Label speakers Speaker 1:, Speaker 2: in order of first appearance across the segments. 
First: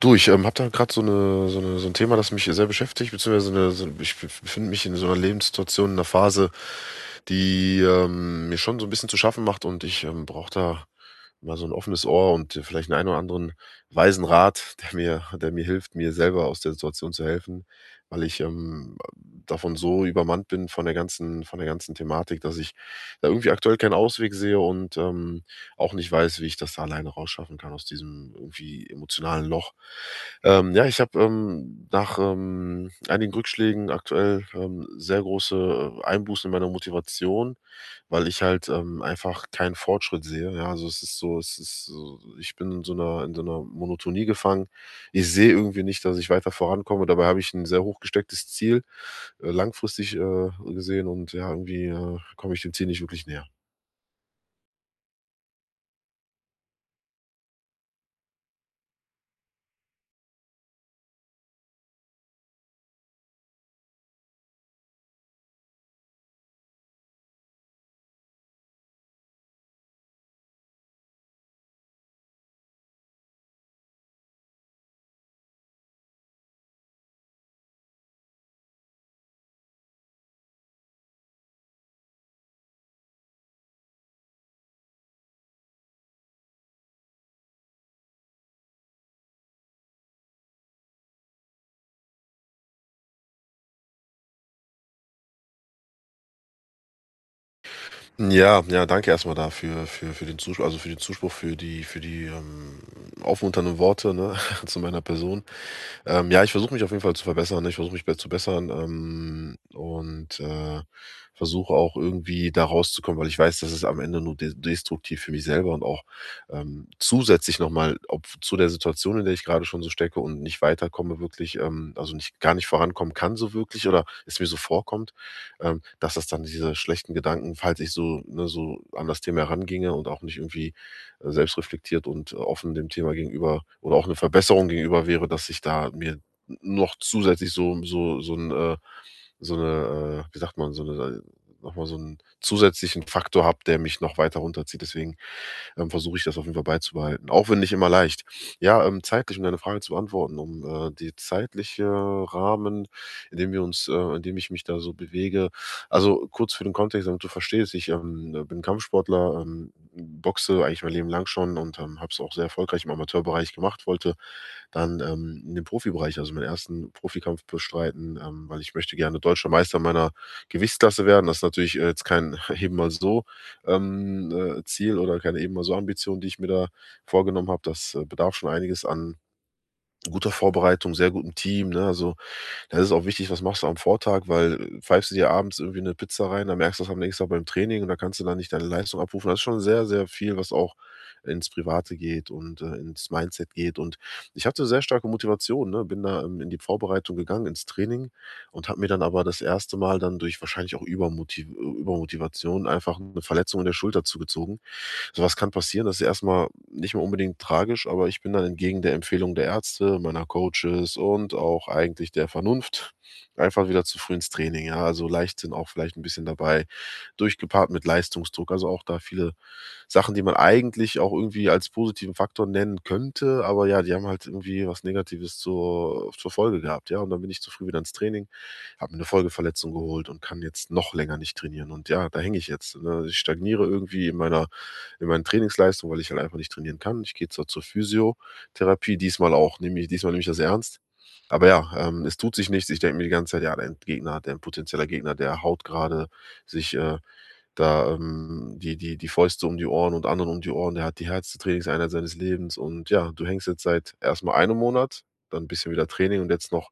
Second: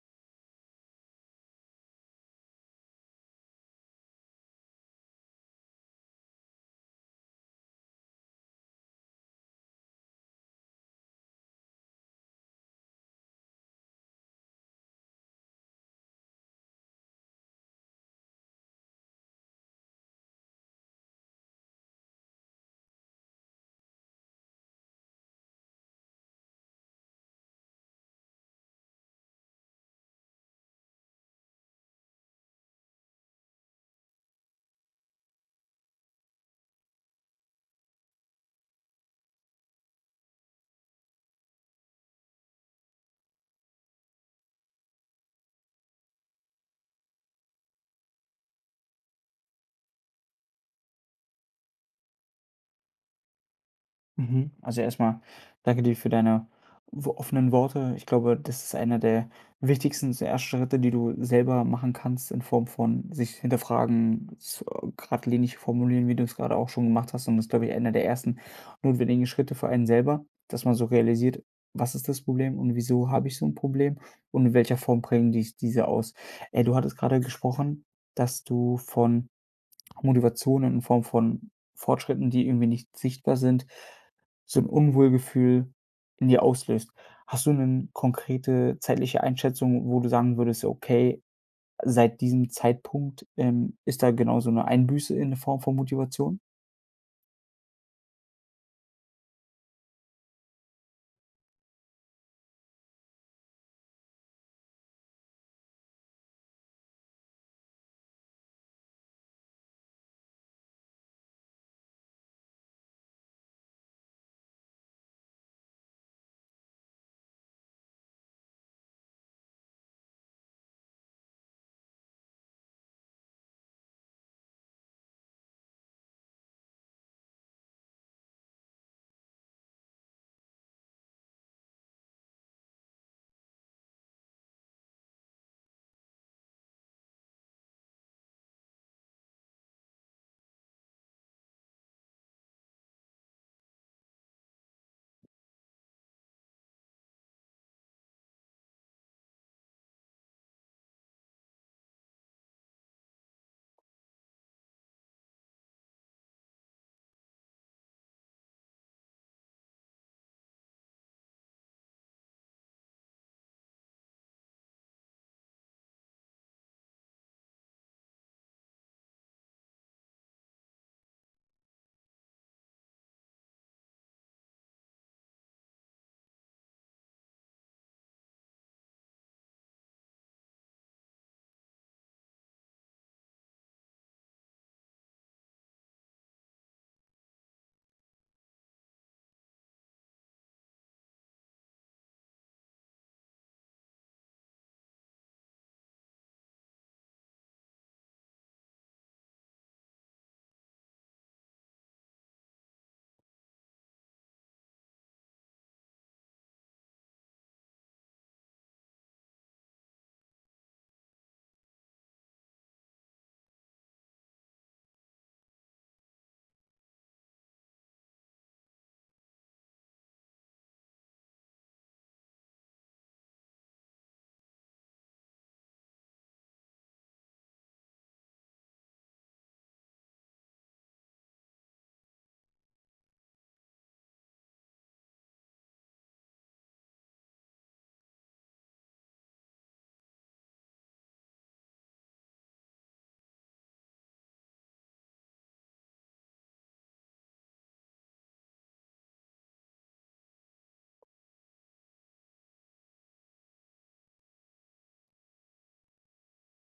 Speaker 1: Du, ich habe da gerade so ein Thema, das mich sehr beschäftigt, beziehungsweise ich befinde mich in so einer Lebenssituation, in einer Phase, die mir schon so ein bisschen zu schaffen macht, und ich brauche da mal so ein offenes Ohr und vielleicht ein oder anderen weisen Rat, der mir hilft, mir selber aus der Situation zu helfen, weil ich davon so übermannt bin von von der ganzen Thematik, dass ich da irgendwie aktuell keinen Ausweg sehe und auch nicht weiß, wie ich das da alleine rausschaffen kann aus diesem irgendwie emotionalen Loch. Ja, ich habe, nach, einigen Rückschlägen aktuell, sehr große Einbußen in meiner Motivation, weil ich halt, einfach keinen Fortschritt sehe. Ja, also es ist so, ich bin in so einer in so 'ner Monotonie gefangen. Ich sehe irgendwie nicht, dass ich weiter vorankomme. Dabei habe ich ein sehr hoch gestecktes Ziel, langfristig, gesehen, und ja, irgendwie, komme ich dem Ziel nicht wirklich näher.
Speaker 2: Mhm. Also erstmal danke dir für deine offenen Worte. Ich glaube, das ist einer der wichtigsten ersten Schritte, die du selber machen kannst, in Form von sich hinterfragen, gerade linig formulieren, wie du es gerade auch schon gemacht hast. Und das ist, glaube ich, einer der ersten notwendigen Schritte für einen selber, dass man so realisiert, was ist das Problem und wieso habe ich so ein Problem und in welcher Form bringen dich diese aus. Du hattest gerade gesprochen, dass du von Motivationen in Form von Fortschritten, die irgendwie nicht sichtbar sind, so 'n Unwohlgefühl in dir auslöst. Hast du 'nen konkrete zeitliche Einschätzung, wo du sagen würdest: „Okay, seit diesem Zeitpunkt, ist da genau so 'ne Einbüße in Form von Motivation?“
Speaker 1: Ja, ja, danke erstmal dafür, für den Zuspruch, also für den Zuspruch, für die aufmunternden Worte, ne, zu meiner Person. Ja, ich versuche mich auf jeden Fall zu verbessern, ne? Ich versuche mich be zu bessern, und, versuche auch irgendwie da rauszukommen, weil ich weiß, dass es am Ende nur de destruktiv für mich selber und auch, zusätzlich noch mal ob zu der Situation, in der ich gerade schon so stecke und nicht weiterkomme wirklich, also, nicht gar nicht vorankommen kann so wirklich, oder es mir so vorkommt, dass das dann diese schlechten Gedanken, falls ich so ne, so an das Thema heranginge und auch nicht irgendwie, selbstreflektiert und offen dem Thema gegenüber oder auch eine Verbesserung gegenüber wäre, dass ich da mir noch zusätzlich wie sagt man, noch so einen zusätzlichen Faktor habe, der mich noch weiter runterzieht. Deswegen versuche ich das auf jeden Fall beizubehalten. Auch wenn nicht immer leicht. Ja, zeitlich, um deine Frage zu beantworten, um die zeitliche Rahmen, in dem ich mich da so bewege. Also kurz für den Kontext, damit du verstehst, ich bin Kampfsportler, boxe eigentlich mein Leben lang schon und habe es auch sehr erfolgreich im Amateurbereich gemacht, wollte dann, in den Profibereich, also meinen ersten Profikampf bestreiten, weil ich möchte gerne Deutscher Meister meiner Gewichtsklasse werden. Das ist natürlich, jetzt kein eben mal so, ähm, Ziel oder keine eben mal so Ambition, die ich mir da vorgenommen habe. Das, bedarf schon einiges an guter Vorbereitung, sehr gutem Team, ne? Also, da ist es auch wichtig, was machst du am Vortag, weil, pfeifst du dir abends irgendwie eine Pizza rein, dann merkst du's am nächsten Tag beim Training, und da kannst du dann nicht deine Leistung abrufen. Das ist schon sehr, sehr viel, was auch ins Private geht und, ins Mindset geht. Und ich hatte sehr starke Motivation, ne, bin da, in die Vorbereitung gegangen, ins Training, und habe mir dann aber das erste Mal dann durch wahrscheinlich auch Übermotivation einfach eine Verletzung in der Schulter zugezogen. Sowas kann passieren, das ist erstmal nicht mehr unbedingt tragisch, aber ich bin dann entgegen der Empfehlung der Ärzte, meiner Coaches und auch eigentlich der Vernunft einfach wieder zu früh ins Training, ja. Also, Leichtsinn auch vielleicht ein bisschen dabei, durchgepaart mit Leistungsdruck. Also, auch da viele Sachen, die man eigentlich auch irgendwie als positiven Faktor nennen könnte, aber ja, die haben halt irgendwie was Negatives zur Folge gehabt, ja. Und dann bin ich zu früh wieder ins Training, habe mir 'ne Folgeverletzung geholt und kann jetzt noch länger nicht trainieren. Und ja, da hänge ich jetzt, ne? Ich stagniere irgendwie in meinen Trainingsleistungen, weil ich halt einfach nicht trainieren kann. Ich gehe zwar zur Physiotherapie, diesmal nehme ich das ernst. Aber ja, es tut sich nichts. Ich denke mir die ganze Zeit, ja, dein Gegner, dein potenzieller Gegner, der haut gerade sich da die Fäuste um die Ohren und anderen um die Ohren. Der hat die härteste Trainingseinheit seines Lebens. Und ja, du hängst jetzt seit erstmal einem Monat, dann ein bisschen wieder Training und jetzt noch,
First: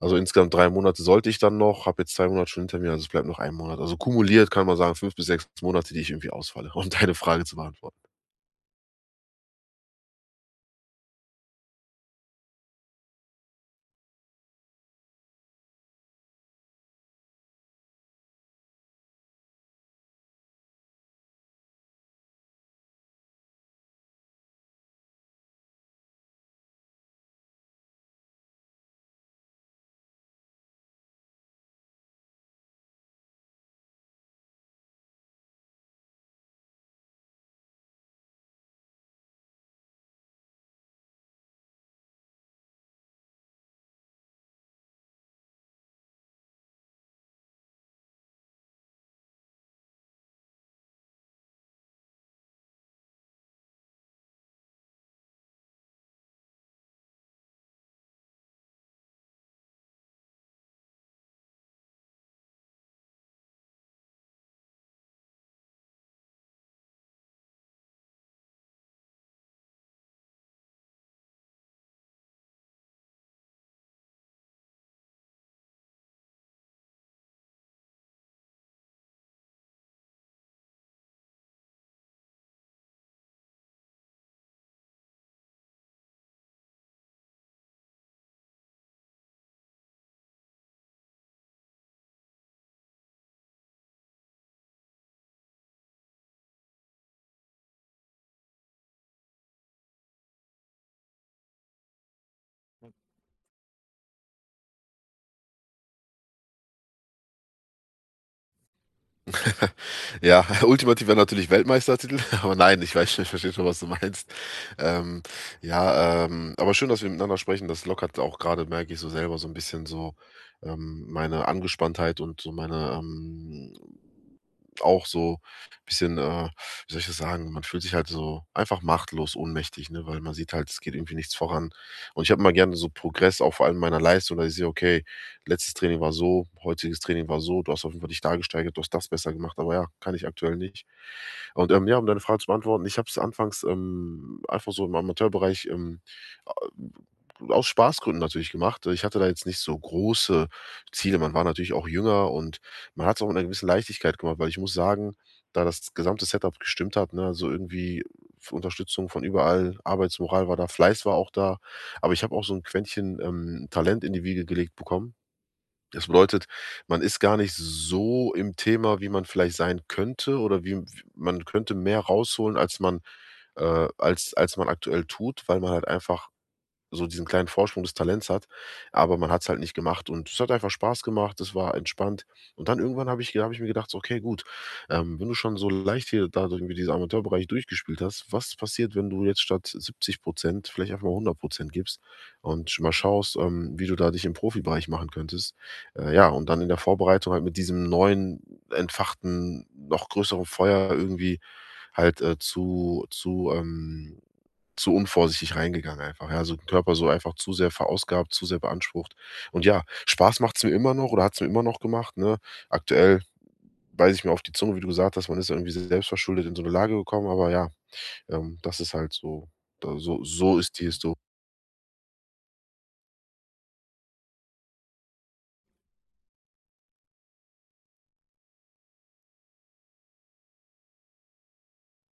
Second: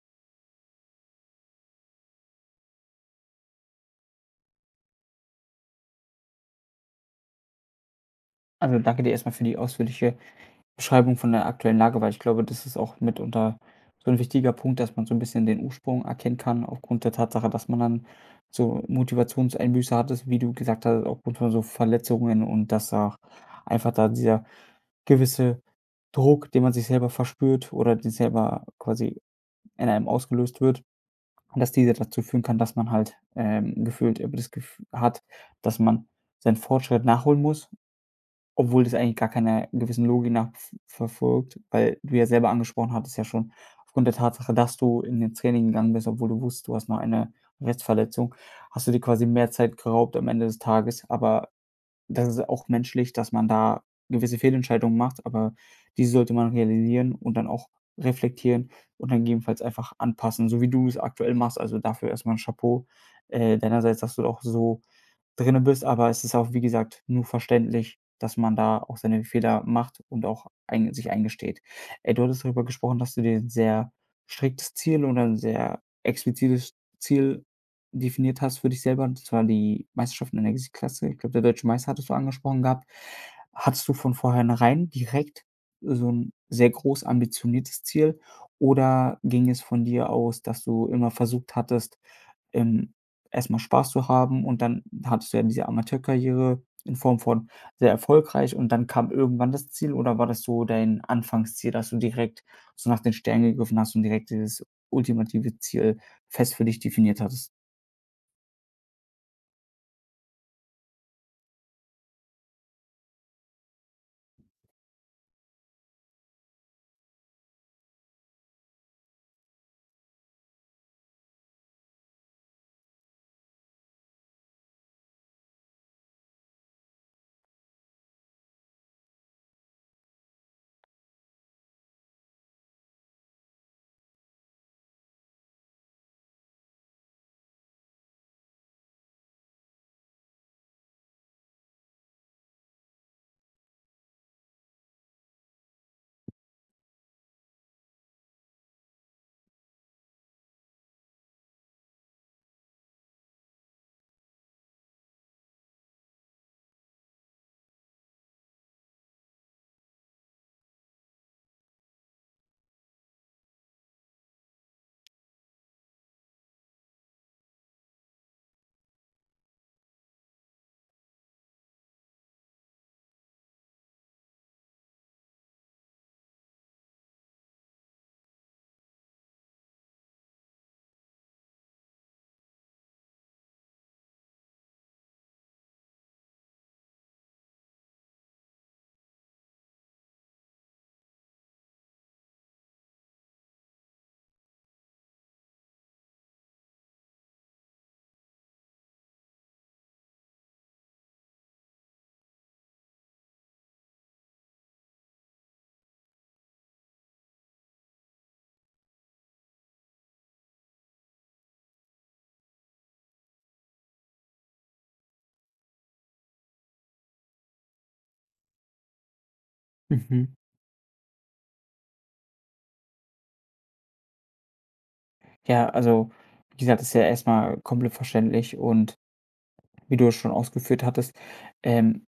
Speaker 1: also insgesamt drei Monate sollte ich dann noch, habe jetzt zwei Monate schon hinter mir, also es bleibt noch ein Monat. Also kumuliert kann man sagen, fünf bis sechs Monate, die ich irgendwie ausfalle, um deine Frage zu beantworten.
Speaker 2: Also, danke dir erst mal für die ausführliche Beschreibung von der aktuellen Lage, weil ich glaube, das ist auch mitunter so ein wichtiger Punkt, dass man so ein bisschen den Ursprung erkennen kann aufgrund der Tatsache, dass man dann so Motivationseinbüße hattest, wie du gesagt hast, aufgrund von so Verletzungen und dass auch einfach da dieser gewisse Druck, den man sich selber verspürt oder den selber quasi in einem ausgelöst wird, dass dieser dazu führen kann, dass man halt, gefühlt immer das Gef hat, dass man seinen Fortschritt nachholen muss, obwohl das eigentlich gar keiner gewissen Logik nachverfolgt, weil du ja selber angesprochen hattest ja schon, aufgrund der Tatsache, dass du in den Training gegangen bist, obwohl du wusstest, du hast noch eine Restverletzung, hast du dir quasi mehr Zeit geraubt am Ende des Tages. Aber das ist auch menschlich, dass man da gewisse Fehlentscheidungen macht, aber diese sollte man realisieren und dann auch reflektieren und dann gegebenenfalls einfach anpassen, so wie du es aktuell machst. Also, dafür erstmal ein Chapeau, deinerseits, dass du auch so drinne bist, aber es ist auch, wie gesagt, nur verständlich, dass man da auch seine Fehler macht und auch ein sich eingesteht. Du hattest darüber gesprochen, dass du dir 'n sehr striktes Ziel oder 'n sehr explizites Ziel definiert hast für dich selber, und zwar die Meisterschaft in der Klasse. Ich glaube, der Deutsche Meister hattest du angesprochen gehabt. Hattest du von vornherein direkt so ein sehr groß ambitioniertes Ziel oder ging es von dir aus, dass du immer versucht hattest, ähm erstmal Spaß zu haben, und dann hattest du ja diese Amateurkarriere in Form von sehr erfolgreich und dann kam irgendwann das Ziel oder war das so dein Anfangsziel, dass du direkt so nach den Sternen gegriffen hast und direkt dieses ultimative Ziel fest für dich definiert hattest?
Speaker 1: Ja, ultimativ wäre natürlich Weltmeistertitel, aber nein, ich weiß schon, ich verstehe schon, was du meinst. Ähm, ja, aber schön, dass wir miteinander sprechen. Das lockert auch gerade, merke ich so selber, so ein bisschen so meine Angespanntheit und so meine auch so ein bisschen, wie soll ich das sagen, man fühlt sich halt so einfach machtlos, ohnmächtig, ne? Weil man sieht halt, es geht irgendwie nichts voran. Und ich habe immer gerne so Progress, auch vor allem meiner Leistung, dass ich sehe, okay, letztes Training war so, heutiges Training war so, du hast auf jeden Fall dich da gesteigert, du hast das besser gemacht, aber ja, kann ich aktuell nicht. Und ja, um deine Frage zu beantworten, ich habe es anfangs einfach so im Amateurbereich aus Spaßgründen natürlich gemacht. Ich hatte da jetzt nicht so große Ziele. Man war natürlich auch jünger und man hat es auch mit einer gewissen Leichtigkeit gemacht, weil ich muss sagen, da das gesamte Setup gestimmt hat, ne, also irgendwie Unterstützung von überall, Arbeitsmoral war da, Fleiß war auch da, aber ich habe auch so ein Quäntchen Talent in die Wiege gelegt bekommen, das bedeutet, man ist gar nicht so im Thema, wie man vielleicht sein könnte, oder man könnte mehr rausholen, als man als man aktuell tut, weil man halt einfach so diesen kleinen Vorsprung des Talents hat, aber man hat es halt nicht gemacht und es hat einfach Spaß gemacht, es war entspannt. Und dann irgendwann habe ich mir gedacht: „So, okay, gut, wenn du schon so leicht hier da irgendwie diesen Amateurbereich durchgespielt hast, was passiert, wenn du jetzt statt 70 vielleicht einfach mal 100 gibst und schon mal schaust, wie du da dich im Profibereich machen könntest?“ Ja, und dann in der Vorbereitung halt mit diesem neuen, entfachten, noch größeren Feuer irgendwie halt, zu unvorsichtig reingegangen einfach, ja, also den Körper so einfach zu sehr verausgabt, zu sehr beansprucht. Und ja, Spaß macht's mir immer noch oder hat's mir immer noch gemacht, ne? Aktuell beiße ich mir auf die Zunge, wie du gesagt hast, man ist irgendwie selbstverschuldet in so eine Lage gekommen, aber ja, das ist halt so, da
Speaker 2: Mhm.
Speaker 1: ist die Histo.
Speaker 2: Ja, also, wie gesagt, ist ja erstmal komplett verständlich und wie du es schon ausgeführt hattest, ähm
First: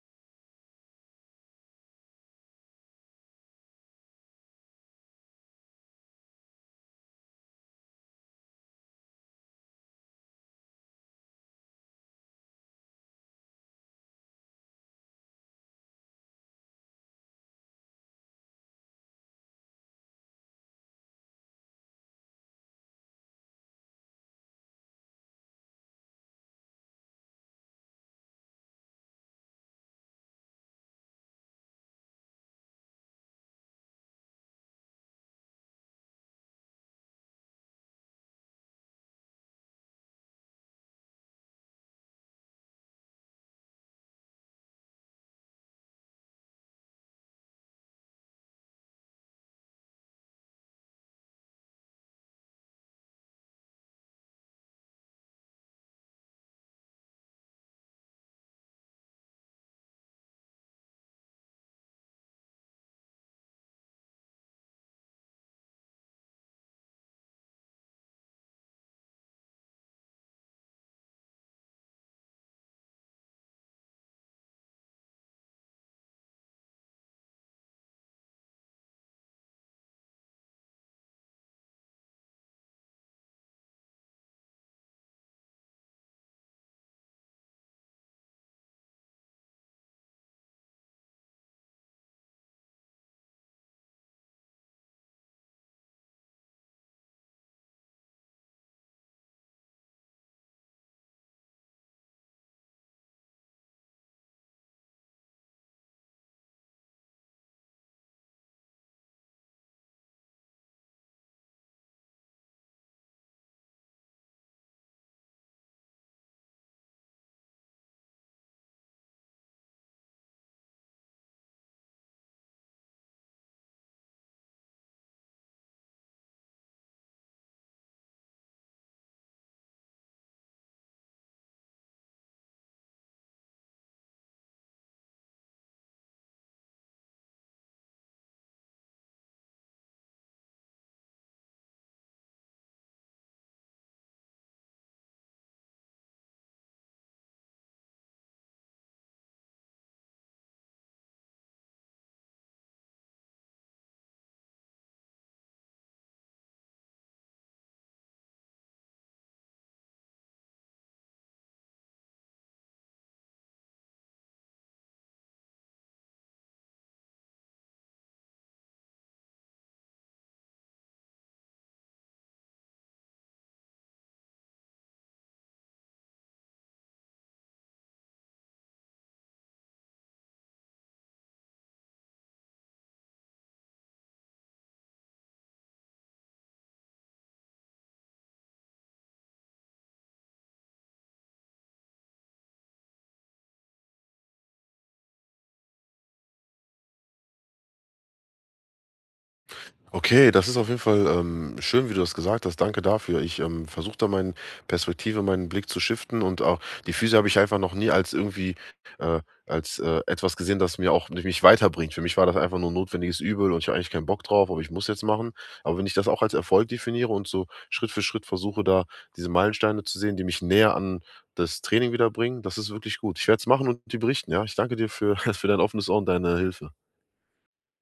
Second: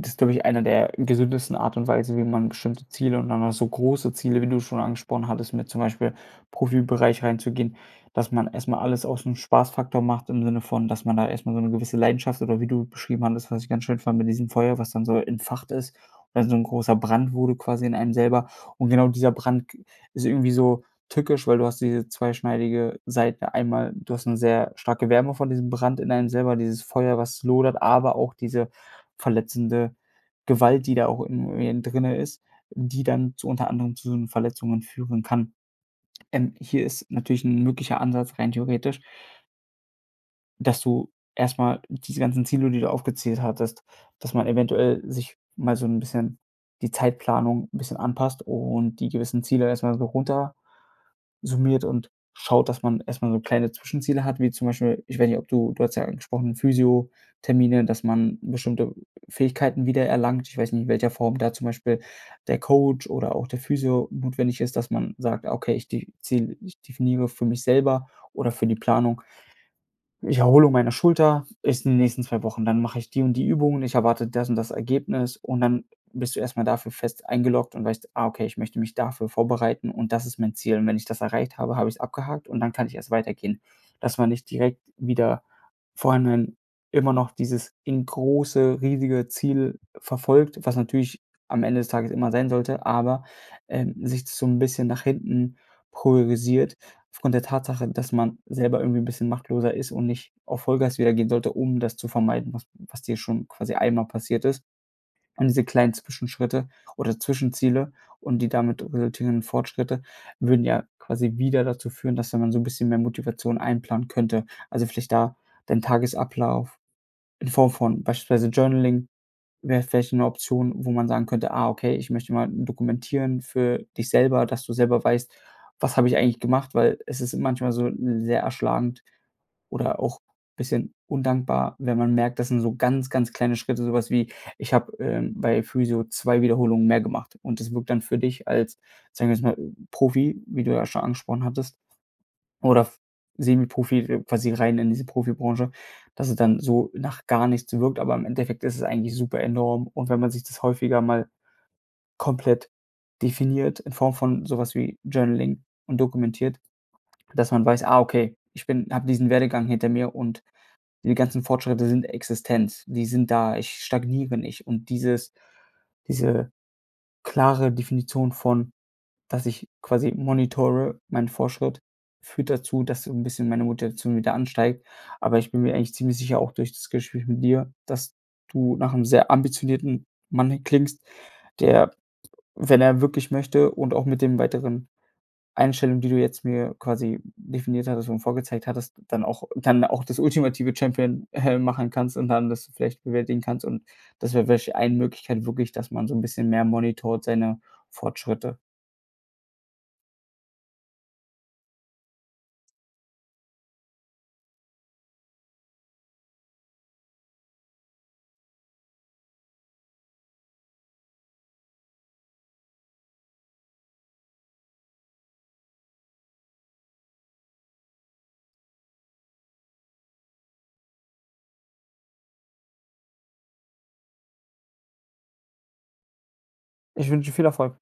Speaker 2: das ist, glaube ich, einer der gesündesten Art und Weise, wie man bestimmte Ziele und dann auch so große Ziele, wie du schon angesprochen hattest, mit zum Beispiel Profibereich reinzugehen, dass man erstmal alles aus dem Spaßfaktor macht im Sinne von, dass man da erstmal so eine gewisse Leidenschaft oder wie du beschrieben hattest, was ich ganz schön fand mit diesem Feuer, was dann so entfacht ist und dann so ein großer Brand wurde quasi in einem selber. Und genau dieser Brand g ist irgendwie so tückisch, weil du hast diese zweischneidige Seite. Einmal, du hast eine sehr starke Wärme von diesem Brand in einem selber, dieses Feuer, was lodert, aber auch diese verletzende Gewalt, die da auch in mir drinne ist, die dann zu unter anderem zu Verletzungen führen kann. Hier ist natürlich ein möglicher Ansatz rein theoretisch, dass du erstmal diese ganzen Ziele, die du aufgezählt hattest, dass man eventuell sich mal so ein bisschen die Zeitplanung ein bisschen anpasst und die gewissen Ziele erstmal so runter summiert und schaut, dass man erstmal so kleine Zwischenziele hat, wie zum Beispiel, ich weiß nicht, ob du hast ja angesprochen, Physio-Termine, dass man bestimmte Fähigkeiten wiedererlangt. Ich weiß nicht, in welcher Form da zum Beispiel der Coach oder auch der Physio notwendig ist, dass man sagt: „Okay, ich de ziel ich definiere für mich selber oder für die Planung, ich Erholung meiner Schulter ist in den nächsten 2 Wochen. Dann mache ich die und die Übungen, ich erwarte das und das Ergebnis und dann bist du erst mal dafür fest eingeloggt und weißt: „Ah, okay, ich möchte mich dafür vorbereiten und das ist mein Ziel.“ Und wenn ich das erreicht habe, habe ich es abgehakt und dann kann ich erst weitergehen. Dass man nicht direkt wieder vorhinein immer noch dieses in große, riesige Ziel verfolgt, was natürlich am Ende des Tages immer sein sollte, aber, sich so ein bisschen nach hinten priorisiert, aufgrund der Tatsache, dass man selber irgendwie 'n bisschen machtloser ist und nicht auf Vollgas wieder gehen sollte, um das zu vermeiden, was dir schon quasi einmal passiert ist. Und diese kleinen Zwischenschritte oder Zwischenziele und die damit resultierenden Fortschritte würden ja quasi wieder dazu führen, dass da man so 'n bisschen mehr Motivation einplanen könnte. Also, vielleicht da deinen Tagesablauf in Form von beispielsweise Journaling wäre vielleicht eine Option, wo man sagen könnte: „Ah, okay, ich möchte mal dokumentieren für dich selber, dass du selber weißt, was habe ich eigentlich gemacht?“ Weil es ist manchmal so sehr erschlagend oder auch ein bisschen undankbar, wenn man merkt, das sind so ganz, ganz kleine Schritte, sowas wie: „Ich habe, bei Physio 2 Wiederholungen mehr gemacht.“ Und das wirkt dann für dich als, sagen wir jetzt mal, Profi, wie du ja schon angesprochen hattest, oder f Semi-Profi, quasi rein in diese Profibranche, dass es dann so nach gar nichts wirkt, aber im Endeffekt ist es eigentlich super enorm. Und wenn man sich das häufiger mal komplett definiert in Form von sowas wie Journaling und dokumentiert, dass man weiß: „Ah, okay, ich bin habe diesen Werdegang hinter mir und die ganzen Fortschritte sind existent. Die sind da. Ich stagniere nicht.“ Und diese klare Definition von, dass ich quasi monitore, mein Fortschritt, führt dazu, dass so 'n bisschen meine Motivation wieder ansteigt. Aber ich bin mir eigentlich ziemlich sicher, auch durch das Gespräch mit dir, dass du nach 'nem sehr ambitionierten Mann klingst, der, wenn er wirklich möchte und auch mit den weiteren Einstellungen, die du jetzt mir quasi definiert hattest und vorgezeigt hattest, dann auch das ultimative Champion, machen kannst und dann das vielleicht bewältigen kannst. Und das wäre vielleicht eine Möglichkeit wirklich, dass man so 'n bisschen mehr monitort seine Fortschritte.
Speaker 1: Okay, das ist auf jeden Fall schön, wie du das gesagt hast. Danke dafür. Ich versuche da meine Perspektive, meinen Blick zu shiften, und auch die Füße habe ich einfach noch nie als irgendwie äh, als etwas gesehen, das mir auch nicht mich weiterbringt. Für mich war das einfach nur ein notwendiges Übel und ich habe eigentlich keinen Bock drauf, aber ich muss jetzt machen. Aber wenn ich das auch als Erfolg definiere und so Schritt für Schritt versuche, da diese Meilensteine zu sehen, die mich näher an das Training wieder bringen, das ist wirklich gut. Ich werde es machen und die berichten, ja. Ich danke dir für, für dein offenes Ohr und deine Hilfe.
Speaker 2: Ich wünsche dir viel Erfolg.